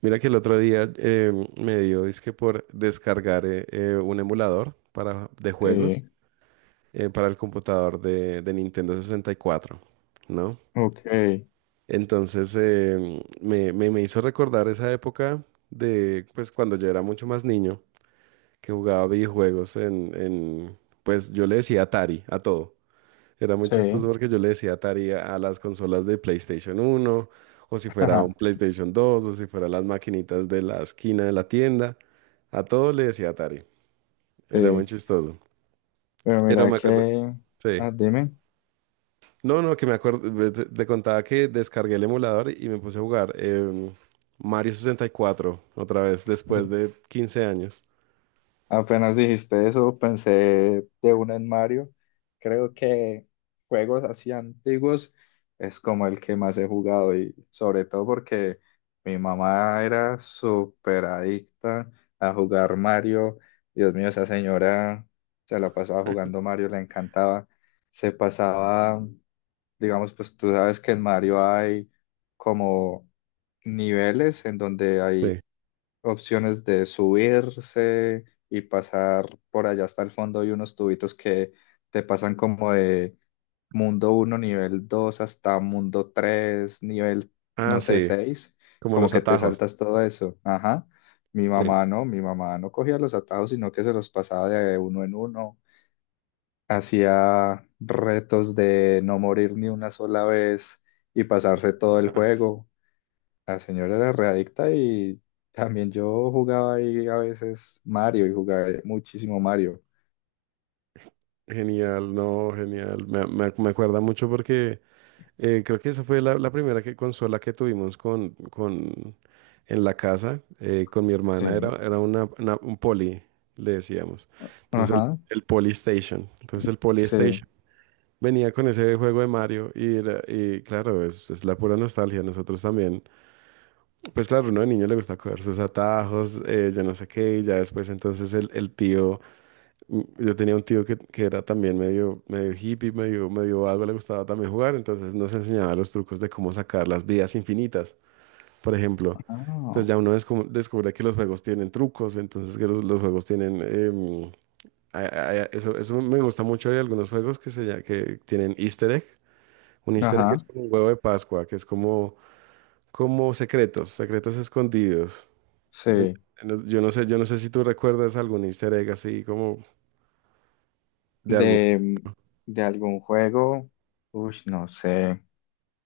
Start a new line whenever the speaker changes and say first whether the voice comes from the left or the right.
right: Mira que el otro día me dio, dizque por descargar un emulador de juegos
left: Sí.
right: para el computador de Nintendo 64, ¿no?
left: Ok.
right: Entonces me hizo recordar esa época de, pues, cuando yo era mucho más niño, que jugaba videojuegos pues, yo le decía Atari a todo. Era muy chistoso
left: Sí.
right: porque yo le decía Atari a las consolas de PlayStation uno, o si fuera un
left: Ajá.
right: PlayStation dos, o si fuera las maquinitas de la esquina de la tienda. A todo le decía Atari. Era muy
left: Sí,
right: chistoso.
left: pero
right: Pero
left: mira
right: me acuerdo.
left: que,
right: Sí.
left: ah, dime.
right: No, no, que me acuerdo. Te contaba que descargué el emulador y me puse a jugar Mario 64 otra vez después de 15 años.
left: Apenas dijiste eso, pensé de una en Mario. Creo que juegos así antiguos es como el que más he jugado, y sobre todo porque mi mamá era súper adicta a jugar Mario. Dios mío, esa señora se la pasaba jugando Mario, le encantaba, se pasaba. Digamos, pues tú sabes que en Mario hay como niveles en donde hay
right: Sí.
left: opciones de subirse y pasar por allá hasta el fondo y unos tubitos que te pasan como de mundo uno nivel 2 hasta mundo 3 nivel,
right: Ah,
left: no sé,
right: sí.
left: seis,
right: Como
left: como
right: los
left: que te
right: atajos.
left: saltas todo eso. Ajá.
right: Sí.
left: Mi mamá no cogía los atajos, sino que se los pasaba de uno en uno, hacía retos de no morir ni una sola vez y pasarse todo el juego. La señora era readicta, y también yo jugaba ahí a veces Mario y jugaba muchísimo Mario.
right: Genial, no, genial. Me acuerda mucho porque creo que esa fue la primera que, consola que tuvimos en la casa, con mi hermana, era,
left: Sí.
right: era un Poli, le decíamos. Entonces el,
left: Ajá,
right: el Poli Station. Entonces el Poli
left: sí.
right: Station venía con ese juego de Mario y, y claro, es la pura nostalgia. Nosotros también, pues claro, uno de niño le gusta coger sus atajos, yo no sé qué, y ya después entonces el tío... yo tenía un tío que era también medio, medio hippie, medio, medio vago, le gustaba también jugar, entonces nos enseñaba los trucos de cómo sacar las vidas infinitas, por ejemplo. Entonces
left: Ah.
right: ya uno descu- descubre que los juegos tienen trucos, entonces que los juegos tienen... eso me gusta mucho de algunos juegos que tienen easter egg. Un easter egg es
left: Ajá,
right: como un huevo de Pascua, que es como, como secretos, secretos escondidos. En-
left: sí.
right: yo no sé si tú recuerdas algún easter egg así como de algo.
left: ¿De, de algún juego? Uy, no sé.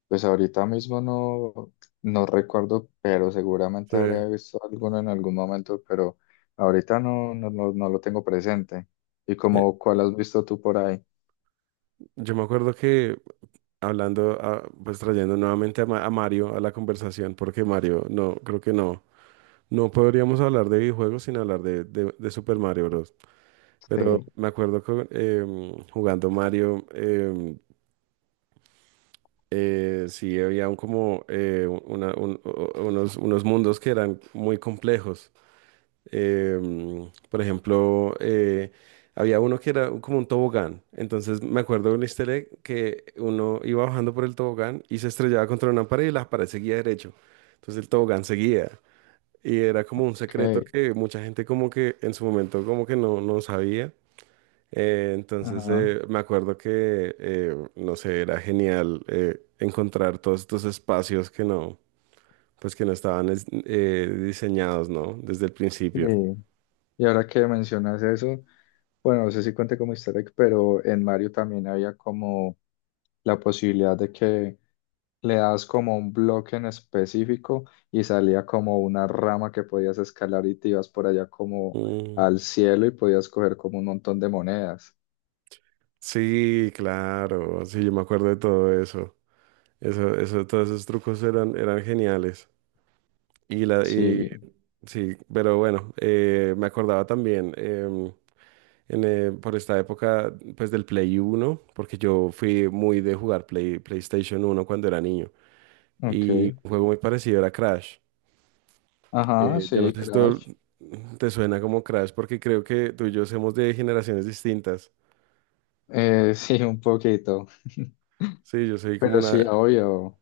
left: Pues ahorita mismo no, no recuerdo, pero seguramente
right: Sí.
left: habría visto alguno en algún momento, pero ahorita no, no, no, no lo tengo presente. ¿Y como cuál has visto tú por ahí?
right: Yo me acuerdo que hablando, pues trayendo nuevamente a, a Mario a la conversación, porque Mario, no, creo que no. No podríamos hablar de videojuegos sin hablar de Super Mario Bros. Pero
left: Sí.
right: me acuerdo que jugando Mario, sí había un como unos mundos que eran muy complejos. Por ejemplo, había uno que era como un tobogán. Entonces me acuerdo de un easter egg que uno iba bajando por el tobogán y se estrellaba contra una pared y la pared seguía derecho. Entonces el tobogán seguía. Y era como un secreto
left: Ok.
right: que mucha gente como que en su momento como que no, no sabía. Eh, entonces
left: Ajá.
right: eh, me acuerdo que, no sé, era genial encontrar todos estos espacios que no, pues que no estaban diseñados, ¿no? Desde el
left: Sí.
right: principio.
left: Y ahora que mencionas eso, bueno, no sé si cuente como easter egg, pero en Mario también había como la posibilidad de que le das como un bloque en específico y salía como una rama que podías escalar y te ibas por allá como
right: Mm.
left: al cielo y podías coger como un montón de monedas.
right: Sí, claro, sí, yo me acuerdo de todo eso. Eso, todos esos trucos eran geniales. Y
left: Sí.
right: sí, pero bueno, me acordaba también por esta época, pues del Play Uno, porque yo fui muy de jugar Play, PlayStation Uno cuando era niño. Y
left: Ok.
right: un juego muy parecido era Crash.
left: Ajá,
right: Yo no
left: sí,
right: sé si
left: Crash.
right: te suena como Crash, porque creo que tú y yo somos de generaciones distintas.
left: Sí, un poquito.
right: Sí, yo soy como
left: Pero
right: una,
left: sí, obvio.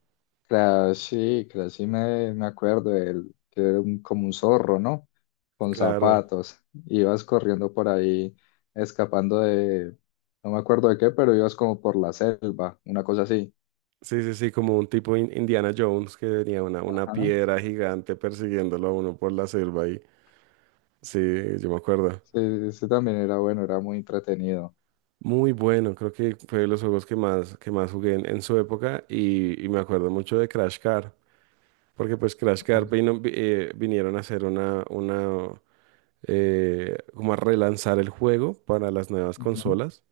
left: Crash, sí me acuerdo de él, que era como un zorro, ¿no? Con
right: claro.
left: zapatos. Ibas corriendo por ahí, escapando de, no me acuerdo de qué, pero ibas como por la selva, una cosa así.
right: Sí, sí, sí, como un tipo Indiana Jones que tenía una
left: Ajá.
right: piedra gigante persiguiéndolo a uno por la selva y sí, yo me acuerdo.
left: Sí, ese también era bueno, era muy entretenido.
right: Muy bueno, creo que fue de los juegos que más jugué en su época y me acuerdo mucho de Crash Car, porque pues Crash Car vino- vi- vinieron a hacer una como a relanzar el juego para las nuevas
left: Ujú.
right: consolas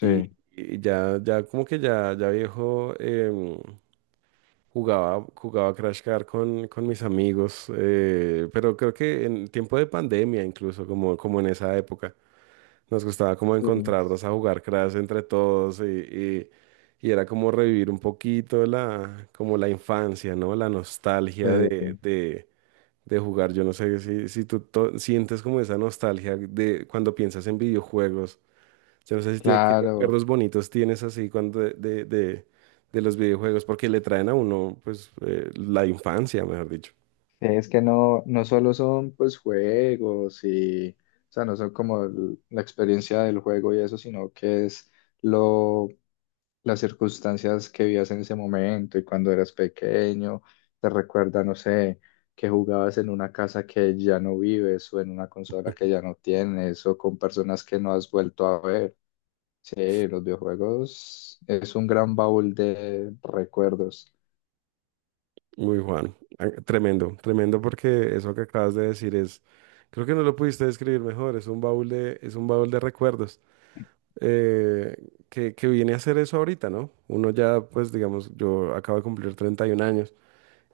right: y, y ya, ya como que ya, ya viejo. Jugaba Crash Car con mis amigos, pero creo que en tiempo de pandemia incluso, como, como en esa época, nos gustaba como
left: sí,
right: encontrarnos a jugar Crash entre todos y era como revivir un poquito la, como la infancia, ¿no? La nostalgia
left: sí,
right: de jugar. Yo no sé si, si tú sientes como esa nostalgia de cuando piensas en videojuegos, yo no sé si tiene, qué
left: claro.
right: recuerdos bonitos tienes así cuando de los videojuegos, porque le traen a uno, pues, la infancia, mejor dicho.
left: Es que no, no solo son pues juegos y, o sea, no son como la experiencia del juego y eso, sino que es lo, las circunstancias que vivías en ese momento y cuando eras pequeño, te recuerda, no sé, que jugabas en una casa que ya no vives, o en una consola que ya no tienes, o con personas que no has vuelto a ver. Sí, los videojuegos es un gran baúl de recuerdos.
right: Muy Juan, ah, tremendo, tremendo porque eso que acabas de decir es, creo que no lo pudiste describir mejor, es un baúl es un baúl de recuerdos, eh, que viene a ser eso ahorita, ¿no? Uno ya, pues, digamos, yo acabo de cumplir 31 años.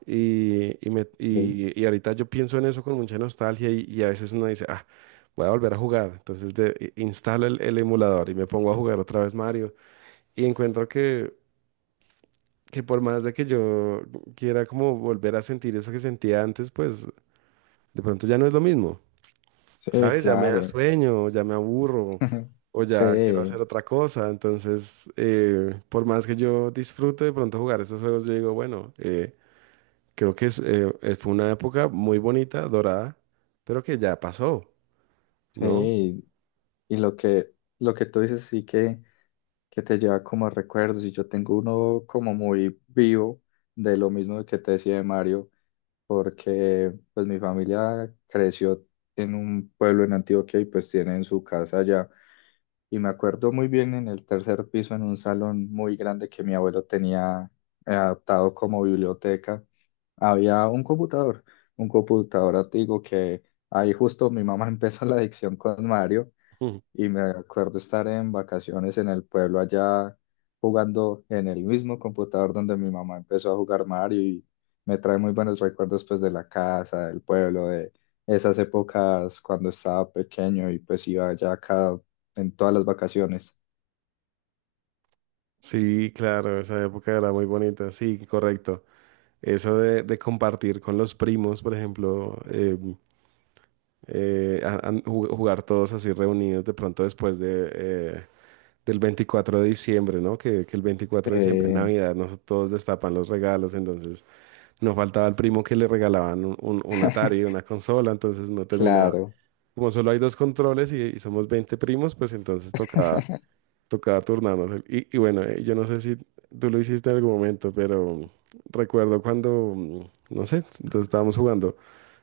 right: Y, y, me-
left: Sí.
right: y- y ahorita yo pienso en eso con mucha nostalgia y a veces uno dice, ah, voy a volver a jugar. Entonces instalo el emulador y me pongo a jugar otra vez Mario. Y encuentro que por más de que yo quiera como volver a sentir eso que sentía antes, pues de pronto ya no es lo mismo.
left: Sí,
right: ¿Sabes? Ya me da
left: claro.
right: sueño, ya me aburro o ya quiero hacer
left: Sí,
right: otra cosa. Entonces, por más que yo disfrute de pronto jugar esos juegos, yo digo, bueno, creo que es, fue una época muy bonita, dorada, pero que ya pasó, ¿no?
left: sí. Y lo que tú dices sí, que te lleva como a recuerdos. Y yo tengo uno como muy vivo de lo mismo que te decía de Mario, porque pues mi familia creció en un pueblo en Antioquia y pues tienen su casa allá. Y me acuerdo muy bien en el tercer piso, en un salón muy grande que mi abuelo tenía adaptado como biblioteca, había un computador antiguo, que ahí justo mi mamá empezó la adicción con Mario,
right: Mm.
left: y me acuerdo estar en vacaciones en el pueblo allá jugando en el mismo computador donde mi mamá empezó a jugar Mario, y me trae muy buenos recuerdos pues de la casa, del pueblo, de esas épocas cuando estaba pequeño y pues iba allá cada, en todas las vacaciones.
right: Sí, claro, esa época era muy bonita, sí, correcto. Eso de compartir con los primos, por ejemplo, jugar todos así reunidos de pronto después de, del 24 de diciembre, ¿no? Que el 24 de diciembre,
left: Eh,
right: Navidad, nos todos destapan los regalos, entonces no faltaba el primo que le regalaban un Atari, una consola, entonces no terminaba.
left: claro,
right: Como solo hay dos controles y somos 20 primos, pues entonces toca, toca turnarnos. Y bueno, yo no sé si tú lo hiciste en algún momento, pero recuerdo cuando, mm, no sé, entonces estábamos jugando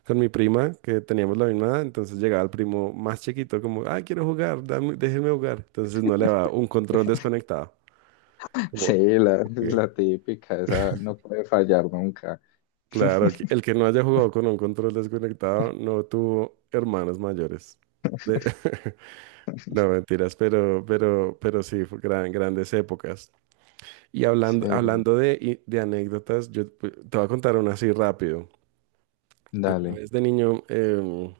right: con mi prima, que teníamos la misma edad, entonces llegaba el primo más chiquito, como, ah, quiero jugar, déjeme jugar. Entonces no le daba un control desconectado. Como,
left: sí, la,
right: "Ok".
left: la típica, esa no puede fallar nunca.
right: Claro, el que no haya jugado con un control desconectado no tuvo hermanos mayores. De- No, mentiras, pero, pero sí, fue grandes épocas. Y hablando,
left: Sí,
right: hablando de anécdotas, te voy a contar una así rápido. Una
left: dale.
right: vez de niño,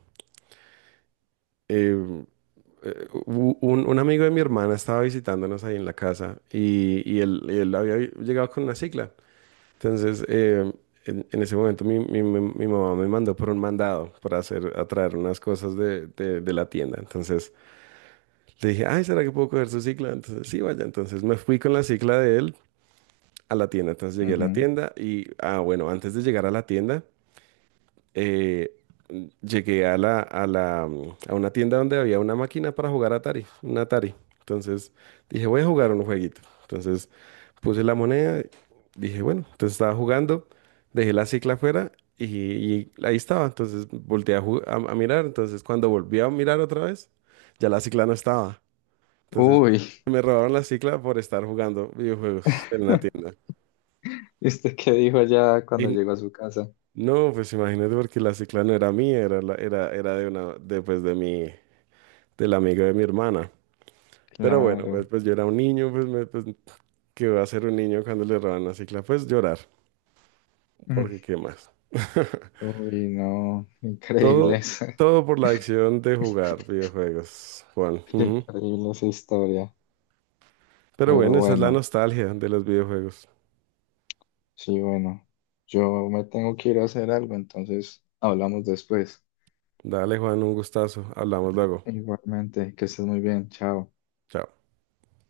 right: em, un amigo de mi hermana estaba visitándonos ahí en la casa y él, llegado con una cicla. Entonces, en ese momento mi mamá me mandó por un mandado para hacer, a traer unas cosas de de la tienda. Entonces... le dije, ay, ¿será que puedo coger su cicla? Entonces, sí, vaya. Entonces me fui con la cicla de él a la tienda. Entonces llegué a la
left: Ujú.
right: tienda y, ah, bueno, antes de llegar a la tienda, eh, llegué a una tienda donde había una máquina para jugar Atari, un Atari. Entonces dije, voy a jugar un jueguito. Entonces puse la moneda, dije, bueno, entonces estaba jugando, dejé la cicla afuera y, y ahí estaba. Entonces volteé a, a mirar. Entonces cuando volví a mirar otra vez, ya la cicla no estaba. Entonces,
left: Uy,
right: me robaron la cicla por estar jugando videojuegos en la tienda.
left: ¿y usted qué dijo allá cuando
right: Y
left: llegó a su casa?
right: no, pues imagínate porque la cicla no era mía, era de una, de, pues, de mi, del amigo de mi hermana. Pero bueno, pues,
left: Claro.
right: pues yo era un niño, pues, me, pues ¿qué va a ser un niño cuando le roban la cicla? Pues llorar,
left: Mm.
right: porque ¿qué más?
left: Uy, no, increíble
right: Todo,
left: eso.
right: todo por la adicción de jugar videojuegos, Juan. Ujú.
left: Increíble esa historia.
right: Pero
left: Pero
right: bueno, esa es la
left: bueno,
right: nostalgia de los videojuegos.
left: sí, bueno. Yo me tengo que ir a hacer algo, entonces hablamos después.
right: Dale, Juan, un gustazo. Hablamos luego.
left: Igualmente, que estés muy bien. Chao.
right: Chao.